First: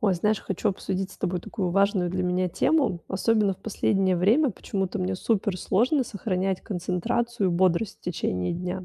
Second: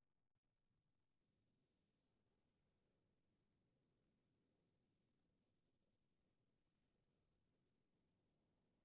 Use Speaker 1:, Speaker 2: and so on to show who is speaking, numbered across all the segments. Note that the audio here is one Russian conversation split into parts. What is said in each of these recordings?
Speaker 1: Ой, знаешь, хочу обсудить с тобой такую важную для меня тему. Особенно в последнее время почему-то мне супер сложно сохранять концентрацию и бодрость в течение дня.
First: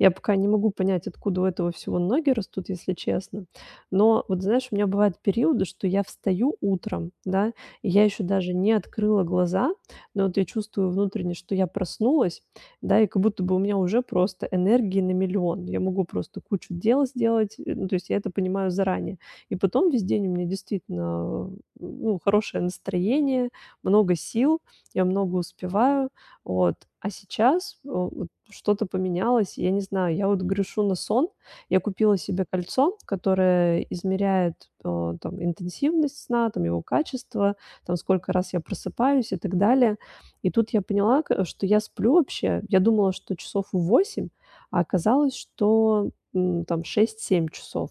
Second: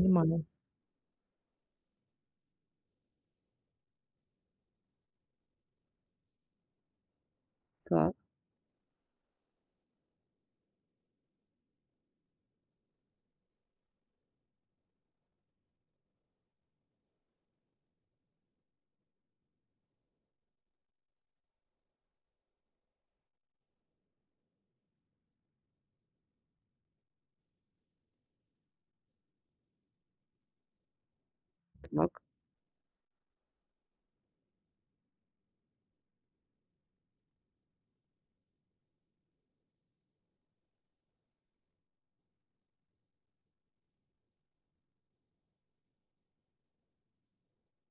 Speaker 1: Я пока не могу понять, откуда у этого всего ноги растут, если честно. Но вот, знаешь, у меня бывают периоды, что я встаю утром, да, и я
Speaker 2: Так.
Speaker 1: ещё даже не открыла глаза, но вот я чувствую внутренне, что я проснулась, да? И как будто бы у меня уже просто энергии на миллион. Я могу просто кучу дел сделать. Э, ну, то есть я это понимаю заранее. И потом весь день у меня действительно, а, ну, хорошее настроение, много сил, я много успеваю. Вот. А сейчас, э, вот что-то поменялось. И я не знаю. Я вот грешу на сон. Я купила
Speaker 2: Так.
Speaker 1: себе кольцо, которое измеряет, э, там, интенсивность сна, там, его качество, там, сколько раз я просыпаюсь и так далее. И тут я поняла, к что я сплю вообще, я думала, что часов 8, а оказалось, что, м, там 6-7 часов.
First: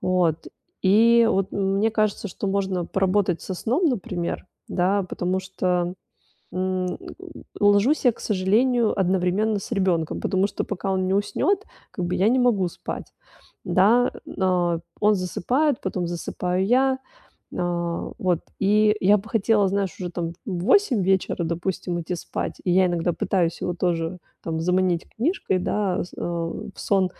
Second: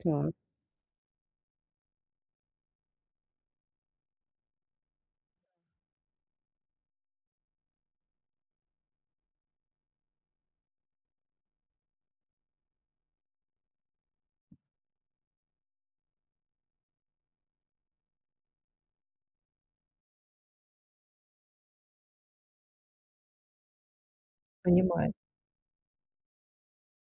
Speaker 2: Так.
Speaker 1: Вот. И вот, м, мне кажется, что можно поработать со сном, например, да? Потому что, м, э, ложусь я, к сожалению, одновременно с ребёнком, потому что пока он не уснёт, как бы я не могу спать, да? Э, но он засыпает, потом засыпаю я. Э, вот. И я бы хотела, знаешь, уже там в 8 вечера, допустим, идти спать. И я иногда пытаюсь его тоже, там, заманить
Speaker 2: Понимаю.
Speaker 1: книжкой, да, э, с, э, в сон,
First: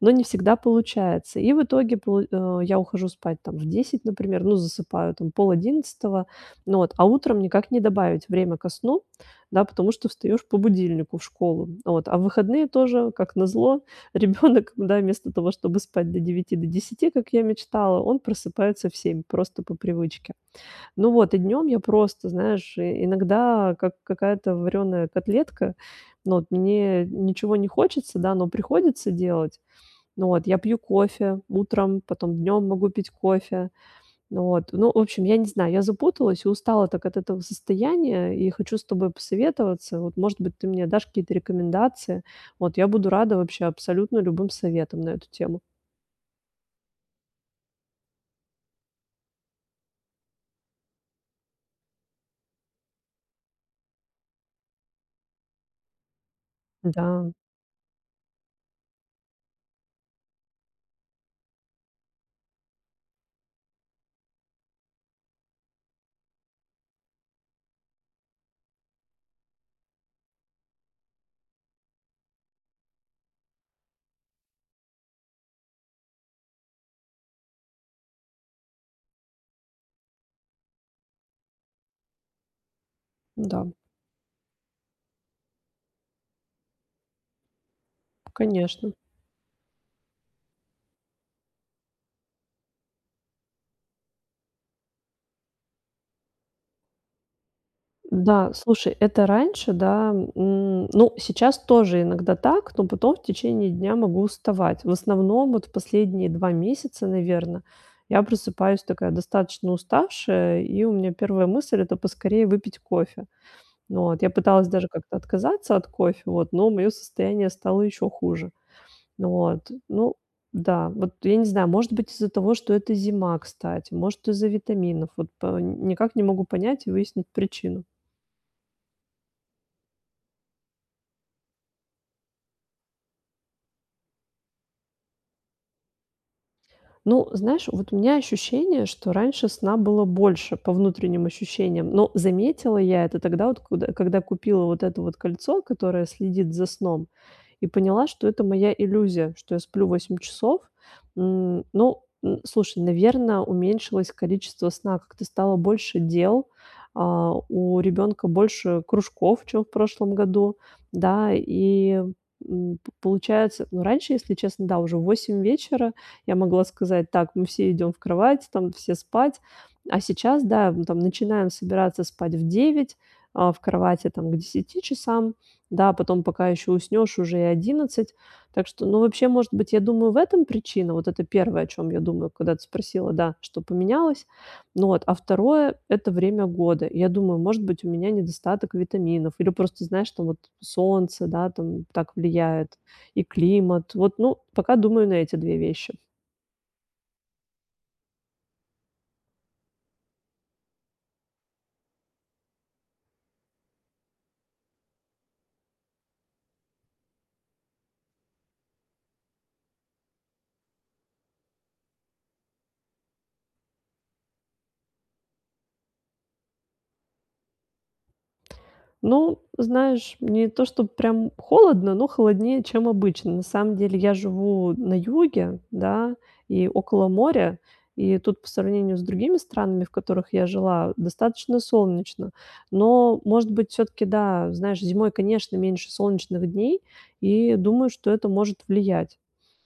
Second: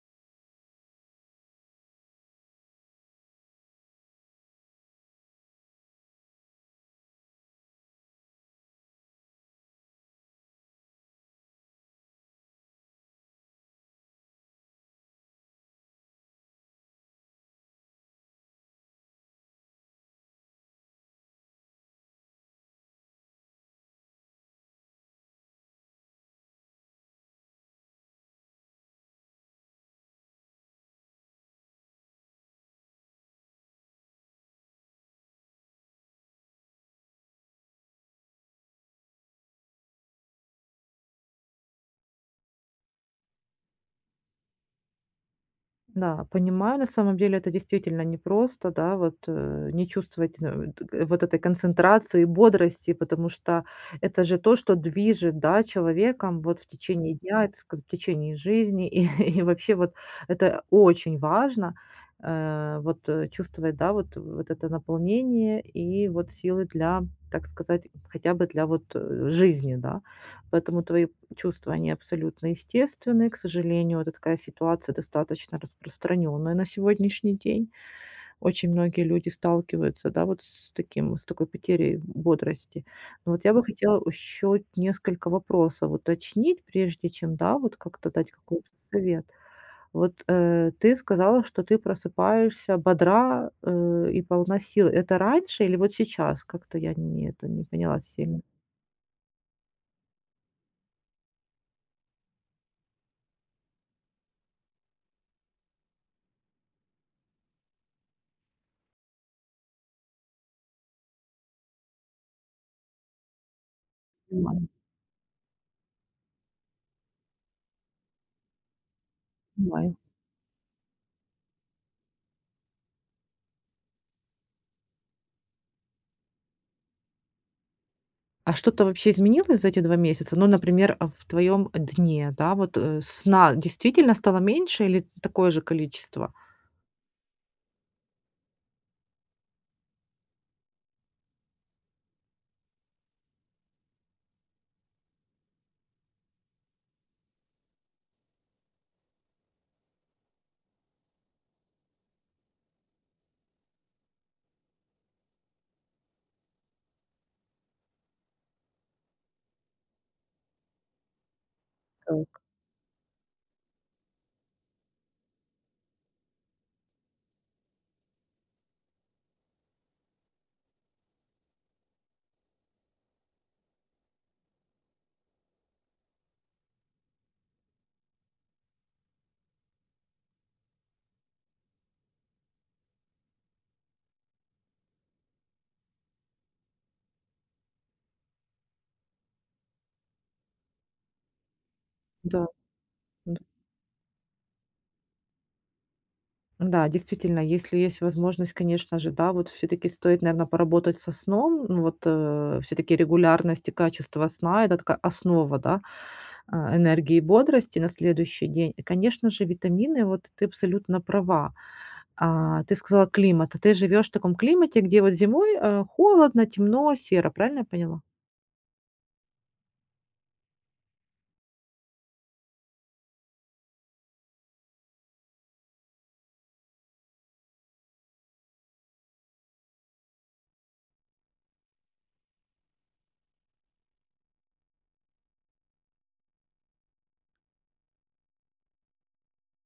Speaker 1: но не всегда получается. И в итоге пол э, я ухожу спать, там, в 10, например, ну, засыпаю там в 10:30. Ну вот, а утром никак не добавить время ко сну, да, потому что встаёшь по будильнику в школу. Вот. А в выходные тоже как назло, ребёнок, да, вместо того, чтобы спать до 9, до 10, как я мечтала, он просыпается в 7 просто по привычке. Ну вот, и днём я просто, знаешь, э, иногда как какая-то варёная котлетка. Ну, вот мне ничего не хочется, да, но приходится делать. Ну вот, я пью кофе утром, потом днём могу пить кофе. Ну вот. Ну, в общем, я не знаю. Я запуталась и устала так от этого состояния и хочу с тобой посоветоваться. Вот, может быть, ты мне дашь какие-то рекомендации. Вот я буду рада вообще абсолютно любым советам на эту тему.
Speaker 2: Да, понимаю. На самом деле это действительно непросто, да. Вот, э, не чувствовать, э, т вот этой концентрации и бодрости, потому что это же то, что движет, да, человеком, вот, в течение
Speaker 1: Да.
Speaker 2: дня, так сказать, в течение жизни. И, и вообще, вот это очень важно, э, вот, э, чувствовать, да, вот, вот это наполнение и вот силы для, так сказать, хотя бы для вот жизни, да. Поэтому твои чувства, они абсолютно естественны. К сожалению, вот такая ситуация достаточно распространенная на сегодняшний день. Очень многие люди сталкиваются, да, вот с таким, с такой потерей бодрости. Но вот я бы
Speaker 1: М-да.
Speaker 2: хотела еще вот несколько вопросов уточнить, прежде чем, да, вот как-то дать какой-то
Speaker 1: Конечно.
Speaker 2: совет. Вот, э, ты сказала, что ты просыпаешься бодра, э, и полна сил. Это раньше или вот сейчас? Как-то я не это не поняла сильно.
Speaker 1: Да. Слушай, это раньше, да, м, ну, сейчас тоже иногда так, но потом в течение дня могу уставать. В основном, вот в последние 2 месяца, наверно, я просыпаюсь такая достаточно уставшая, и у меня 1 мысль- это поскорее выпить кофе. Вот я пыталась
Speaker 2: Понимаю.
Speaker 1: даже как-то отказаться от кофе, вот, но моё состояние стало ещё хуже. Вот.
Speaker 2: Понимаю.
Speaker 1: Ну да. Вот я не знаю, может быть, из-за того, что это зима, кстати, может, из-за витаминов, вот по никак не могу понять и выяснить причину.
Speaker 2: А что-то вообще изменилось за эти 2 месяца? Ну, например, а, в твоем дне, да? Вот, э, сна действительно стало меньше или такое же количество?
Speaker 1: Ну, знаешь, вот у меня ощущение, что раньше сна было больше по внутренним ощущениям. Но заметила я это тогда, вот куд когда купила вот это вот кольцо, которое следит за сном, и поняла, что это моя иллюзия, что я сплю 8 часов. М, ну, н слушай, наверно, уменьшилось количество сна, как-то стало больше дел. А, у ребёнка больше кружков, чем в прошлом году, да. И,
Speaker 2: Так.
Speaker 1: м, п получается, ну, раньше, если честно, да, уже в 8 вечера я могла сказать: "Так, мы всё идём в кровать, там, все спать". А сейчас, да, мы там начинаем собираться спать в 9, а, в кровати, там, к 10 часам, да. Потом пока ещё уснёшь, уже и 11. Так что, ну, вообще, может быть, я думаю, в этом причина. Вот это первое о чём я думаю, когда ты спросила, да, что поменялось. Ну вот, а второе- это время года. Я думаю: может быть, у меня недостаток витаминов или просто, знаешь, там, вот солнце, да, там, так
Speaker 2: Да.
Speaker 1: влияет и
Speaker 2: Нд
Speaker 1: климат. Вот, ну, пока думаю на эти 2 вещи.
Speaker 2: Да, действительно, если есть возможность, конечно же, да, вот всё-таки стоит, наверно, поработать со сном. Ну вот, э, всё-таки регулярность и качество сна- это такая основа, да, а, энергии и бодрости на следующий день. И, конечно же, витамины. Вот ты абсолютно права. А. Ты сказала климат, а ты живешь в таком климате, где вот зимой, э, холодно, темно, серо. Правильно я поняла?
Speaker 1: Ну, знаешь, не то чтобы прям холодно, но холоднее, чем обычно. На самом деле я живу на юге, да, и около моря. И тут по сравнению с другими странами, в которых я жила, достаточно солнечно. Но, может быть, всё-таки да, знаешь, зимой, конечно, меньше солнечных дней и думаю, что это может влиять.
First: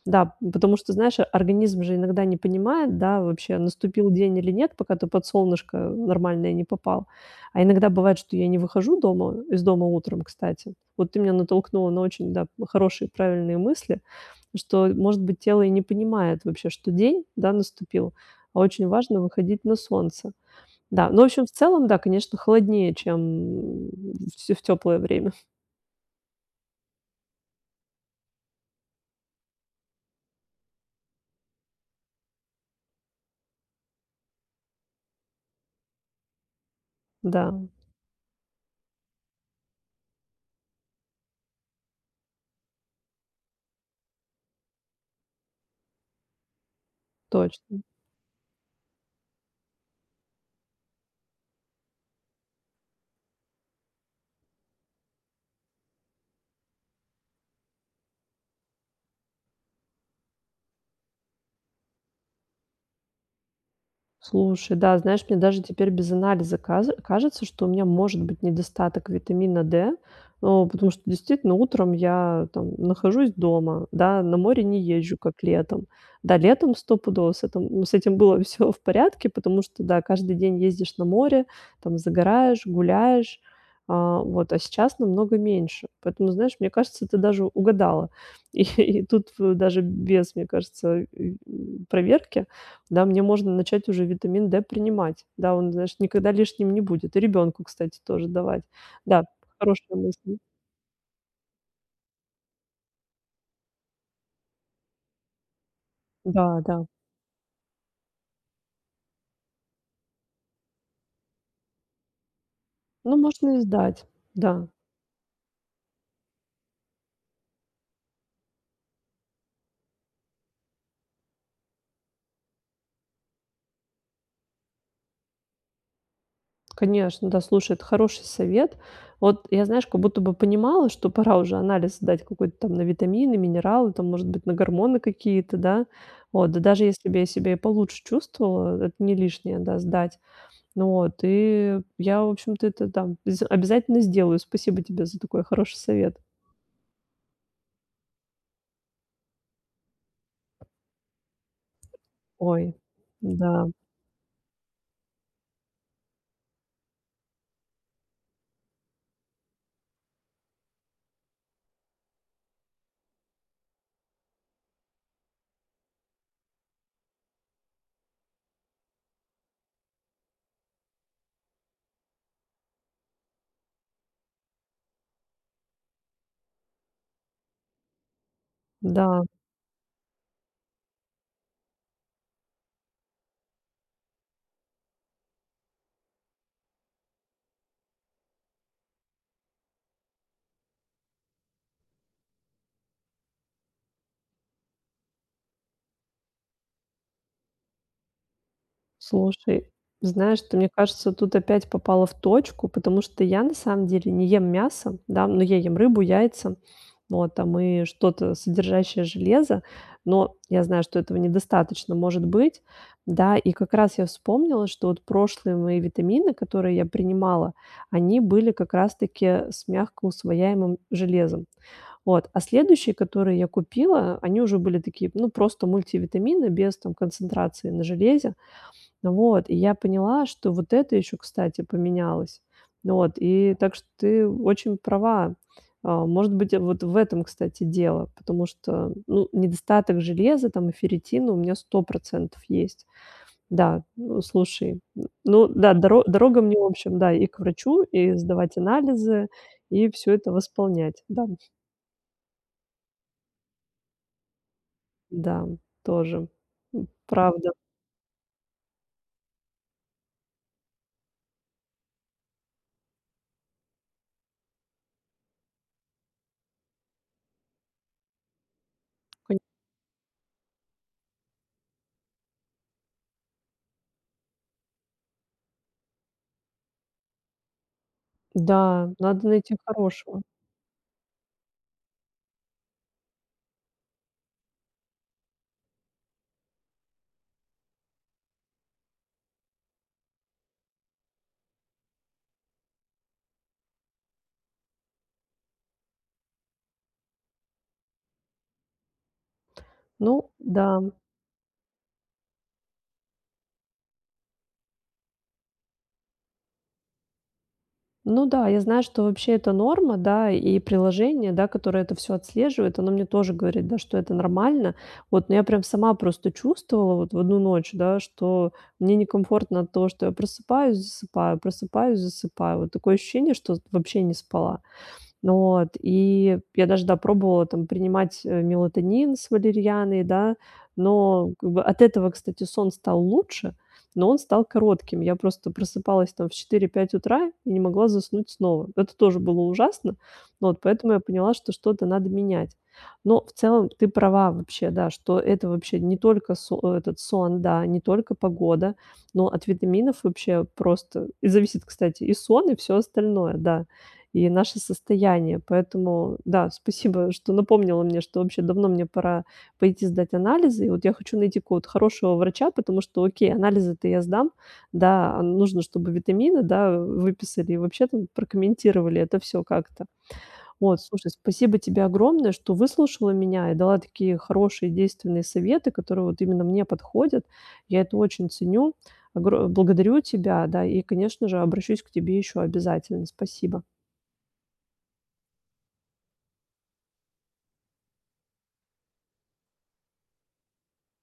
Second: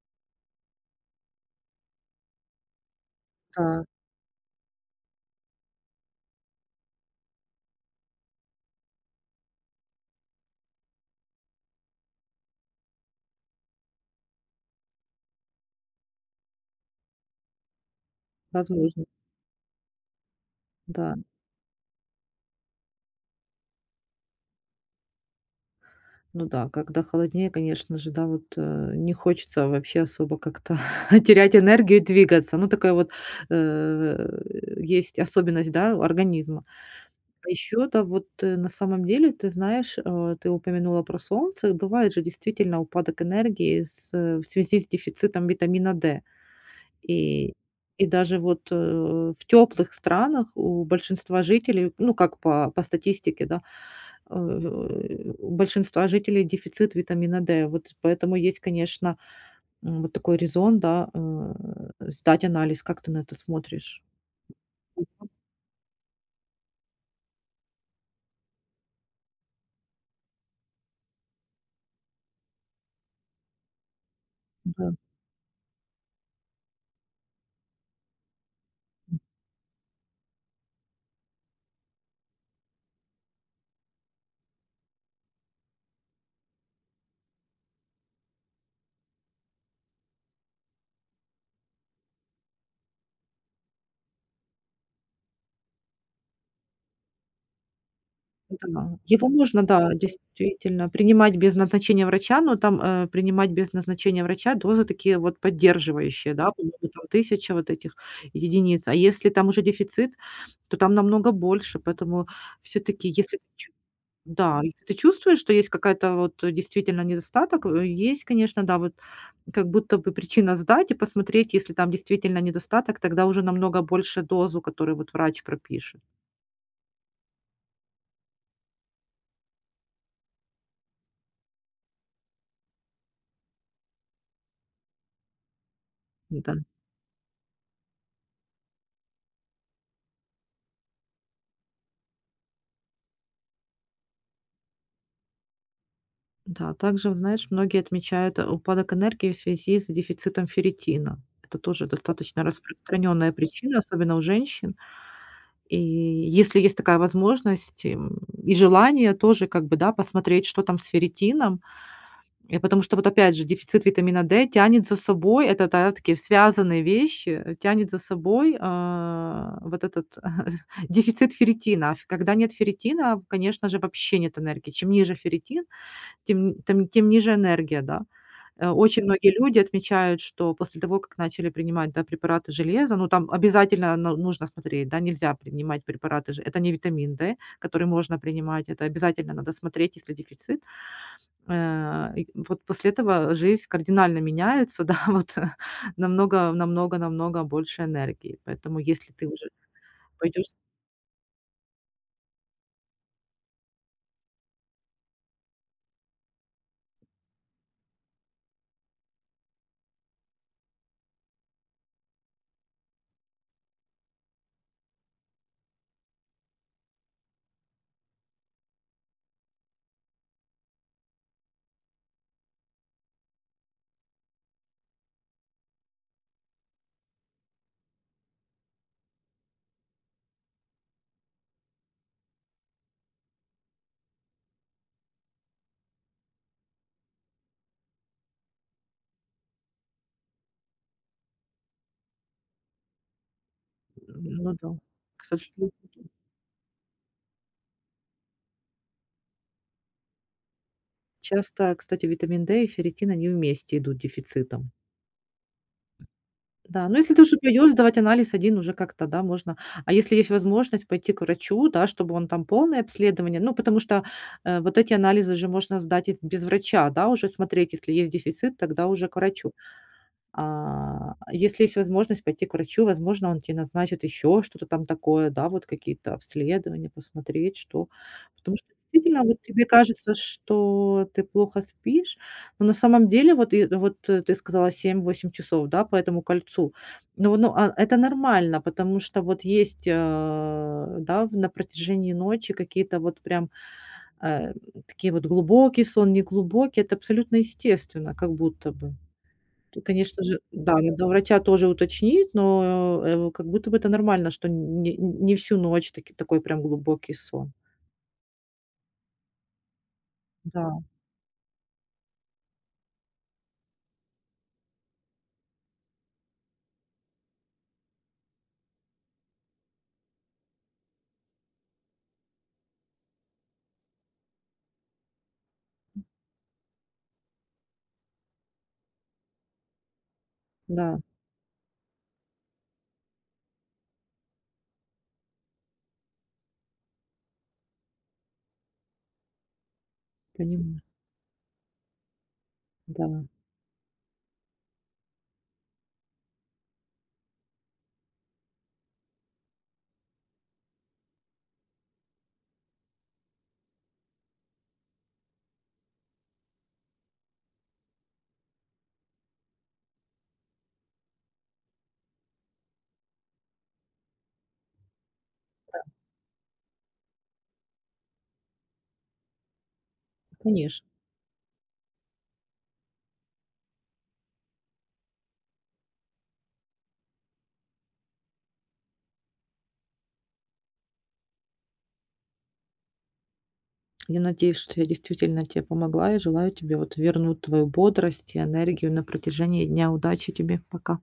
Speaker 1: Да, ну потому что, знаешь, организм же иногда не понимает, да, вообще
Speaker 2: Так.
Speaker 1: наступил день или нет, пока ты под солнышко нормальное не попал. А иногда бывает, что я не выхожу дома из дома утром, кстати. Вот ты меня натолкнула на очень, да, п хорошие, правильные мысли, что, э может быть, тело и не понимает вообще, что день, да, наступил. А очень
Speaker 2: Возможно.
Speaker 1: важно выходить на солнце. Да.
Speaker 2: Да.
Speaker 1: Ну, в общем и целом, да, конечно, холоднее, чем м в те в теплое время.
Speaker 2: Ну да, когда холоднее, конечно же, да, вот, э, не хочется вообще особо как-то терять энергию и двигаться. Ну, такая вот, э, в, э, есть особенность, да, у организма.
Speaker 1: Да,
Speaker 2: А
Speaker 1: м.
Speaker 2: ещё, да, вот, э, на самом деле, ты знаешь, а, ты упомянула про солнце. Бывает же действительно упадок энергии с в связи с дефицитом витамина D. И,
Speaker 1: Точно.
Speaker 2: и даже вот, э, в тёплых странах у большинства жителей, ну, как по по статистике, да, а, в, э, у большинства жителей дефицит витамина D. Вот поэтому есть, конечно, м, вот такой резон, да, э, сдать анализ. Как ты на это смотришь?
Speaker 1: Слушай, да. Знаешь,
Speaker 2: Мгм.
Speaker 1: мне даже теперь без анализа казе кажется, что у меня может быть недостаток витамина D. Ну, потому что действительно утром я, там, нахожусь дома, да, на море не
Speaker 2: М-да.
Speaker 1: езжу, как летом. Да, летом стопудово с этом ну с этим было всё в
Speaker 2: М.
Speaker 1: порядке, потому что да, каждый день ездишь на море, там, загораешь, гуляешь. А, вот. А сейчас намного меньше. Поэтому, знаешь, мне кажется, ты даже угадала. Их и тут в даже без, мне кажется, ы м, проверки. Да, мне можно начать уже витамин D принимать. Да, он, знаешь, никогда лишним не будет. И ребёнку, кстати, тоже давать.
Speaker 2: Это мало,
Speaker 1: Да,
Speaker 2: его можно, да,
Speaker 1: хорошая мысль.
Speaker 2: действительно принимать без назначения врача, но там, э, принимать без назначения врача дозы такие, вот
Speaker 1: М
Speaker 2: поддерживающие,
Speaker 1: да,
Speaker 2: да.
Speaker 1: да.
Speaker 2: По-моему, там 1 000 вот этих единиц. А если там уже дефицит, то там намного больше. Поэтому всё-таки
Speaker 1: Ну,
Speaker 2: если ты
Speaker 1: можно и
Speaker 2: ч
Speaker 1: сдать.
Speaker 2: Да,
Speaker 1: Да.
Speaker 2: если ты чувствуешь, что есть какая-то, вот действительно недостаток, э, есть, конечно, да. Вот как будто бы причина сдать и посмотреть, если там действительно недостаток, тогда уже намного больше дозу, которую вот врач пропишет.
Speaker 1: Конечно, да. Слушай, это хороший совет. Вот я, знаешь, как будто бы понимала, что пора уже анализ сдать какой-то там на витамины, минералы, там, может быть, на гормоны какие-то, да. Вот.
Speaker 2: М-да.
Speaker 1: Да даже если бы я себя и получше чувствовала, э это не лишнее, да, сдать. Ну вот. И я, в общем-то, это там з обязательно сделаю. Спасибо тебе за такой хороший совет.
Speaker 2: Да, также, вот знаешь, многие отмечают, а, упадок энергии в связи с дефицитом ферритина. Это тоже достаточно
Speaker 1: Ой,
Speaker 2: распространённая
Speaker 1: да.
Speaker 2: причина, особенно у женщин. И если есть такая возможность, и, м, и желание тоже как бы, да, посмотреть, что там с ферритином. Э, потому что, вот опять же, дефицит витамина D тянет за собой- это, да, такие связанные вещи, э, тянет за собой, а, вот этот, э, дефицит ферритина. А, ф когда нет ферритина, конечно же, вообще нет энергии. Чем ниже ферритин, тем тем, тем ниже энергия, да. Э очень
Speaker 1: Да.
Speaker 2: многие люди отмечают, что после того, как начали принимать, да, препараты железа, ну, там обязательно но нужно смотреть, да. Нельзя принимать препараты же это не витамин D, который можно принимать. Это обязательно надо смотреть, есть ли дефицит. Э, и вот после этого жизнь кардинально меняется, да. Вот, э, намного, намного, намного больше энергии. Поэтому если ты уже
Speaker 1: Слушай, знаешь,
Speaker 2: пойдёшь с
Speaker 1: ты, мне кажется, тут опять попала в точку. Потому что я на самом деле не ем мясо, да. Но я ем рыбу, яйца, вот, там, и что-то содержащее железо. Но, я знаю, что этого недостаточно может быть, да. И как раз я вспомнила, что вот прошлые мои витамины, которые я принимала, они были как раз таки с мягко усвояемым железом. Вот. А следующие, которые я купила, они уже были такие, ну, просто мультивитамины без, там, концентрации на железе. Вот. И я поняла, что вот это ещё, кстати, поменялось. Ну вот. И так что ты очень права. А, может быть, э, вот в этом, кстати, дело. Потому что, ну, недостаток железа, там, и ферритина у меня 100 % есть. Да. Ну
Speaker 2: М, ну да.
Speaker 1: слушай, н
Speaker 2: К
Speaker 1: ну
Speaker 2: сошли
Speaker 1: да, доро
Speaker 2: [unintelligible]
Speaker 1: дорога мне в общем, да, и к врачу, и сдавать анализы, и всё это восполнять, да.
Speaker 2: Часто, кстати, витамин D и ферритин, они вместе идут дефицитом.
Speaker 1: Да. Тоже. М.
Speaker 2: Да, но если ты уже
Speaker 1: Правда.
Speaker 2: пойдёшь сдавать анализ 1 уже как-то, да, можно. А если есть возможность пойти к врачу, да, чтобы он там полное обследование. Ну, потому что, э, вот эти анализы же можно сдать и без врача, да. Уже смотреть, если есть дефицит, тогда уже к
Speaker 1: [unintelligible]
Speaker 2: врачу. А, если есть возможность пойти к врачу, возможно, он тебе назначит ещё что-то там такое, да, вот какие-то обследования посмотреть, что. Потому что
Speaker 1: Да,
Speaker 2: действительно,
Speaker 1: надо
Speaker 2: вот
Speaker 1: найти
Speaker 2: тебе кажется,
Speaker 1: хорошего.
Speaker 2: что ты плохо спишь, но на самом деле, вот и вот ты сказала 7-8 часов, да, по этому кольцу. Но, но, а, это нормально, потому что вот есть, а, да, в на протяжении ночи какие-то вот прям, э, такие вот глубокий сон, неглубокий. Это абсолютно естественно, как будто бы. Тут, конечно
Speaker 1: Ну
Speaker 2: же, да,
Speaker 1: да.
Speaker 2: надо у врача тоже уточнить, но, э, как будто бы это нормально, что н не всю ночь таки такой прям глубокий сон.
Speaker 1: Ну да, я знаю, что вообще это норма, да. И
Speaker 2: Да.
Speaker 1: приложение, да, которое это всё отслеживает, оно мне тоже говорит, да, что это нормально. Вот. Но я прям сама просто чувствовала вот в 1 ночь, да, что мне некомфортно от того, что я просыпаюсь, засыпаю, просыпаюсь, засыпаю. Вот такое ощущение, что вот вообще не спала. Вот. И я даже, да, пробовала, там, принимать мелатонин с валерианой, да.
Speaker 2: Да.
Speaker 1: Но как бы от этого, кстати, сон стал лучше, но он стал коротким. Я просто просыпалась, там, в 4-5 утра и не могла заснуть снова. Это тоже было ужасно. Вот
Speaker 2: Понимаю.
Speaker 1: поэтому я поняла, что, что-то надо менять. Но
Speaker 2: Да.
Speaker 1: в целом ты права вообще, да, что это вообще не только со этот, сон, да, не только погода, но от витаминов вообще просто зависит, кстати, и сон, и всё остальное, да, и наше состояние. Поэтому да, спасибо, что напомнила мне, что вообще давно мне пора пойти сдать анализы. И вот я хочу найти какого-то хорошего врача, потому что окей, анализы-то я сдам, да, а нужно,
Speaker 2: Да.
Speaker 1: чтобы витамины, да, выписали и вообще, там, прокомментировали это всё как-то. Вот.
Speaker 2: Конечно.
Speaker 1: Слушай, спасибо тебе огромное, что выслушала меня и дала такие хорошие, действенные советы, которые вот именно мне подходят. Я это очень ценю. Огро благодарю тебя, да. И, конечно же, обращусь к тебе ещё обязательно. Спасибо.
Speaker 2: Я надеюсь, что я действительно тебе помогла и желаю тебе, вот, вернуть твою бодрость и энергию на протяжении дня. Удачи тебе. Пока.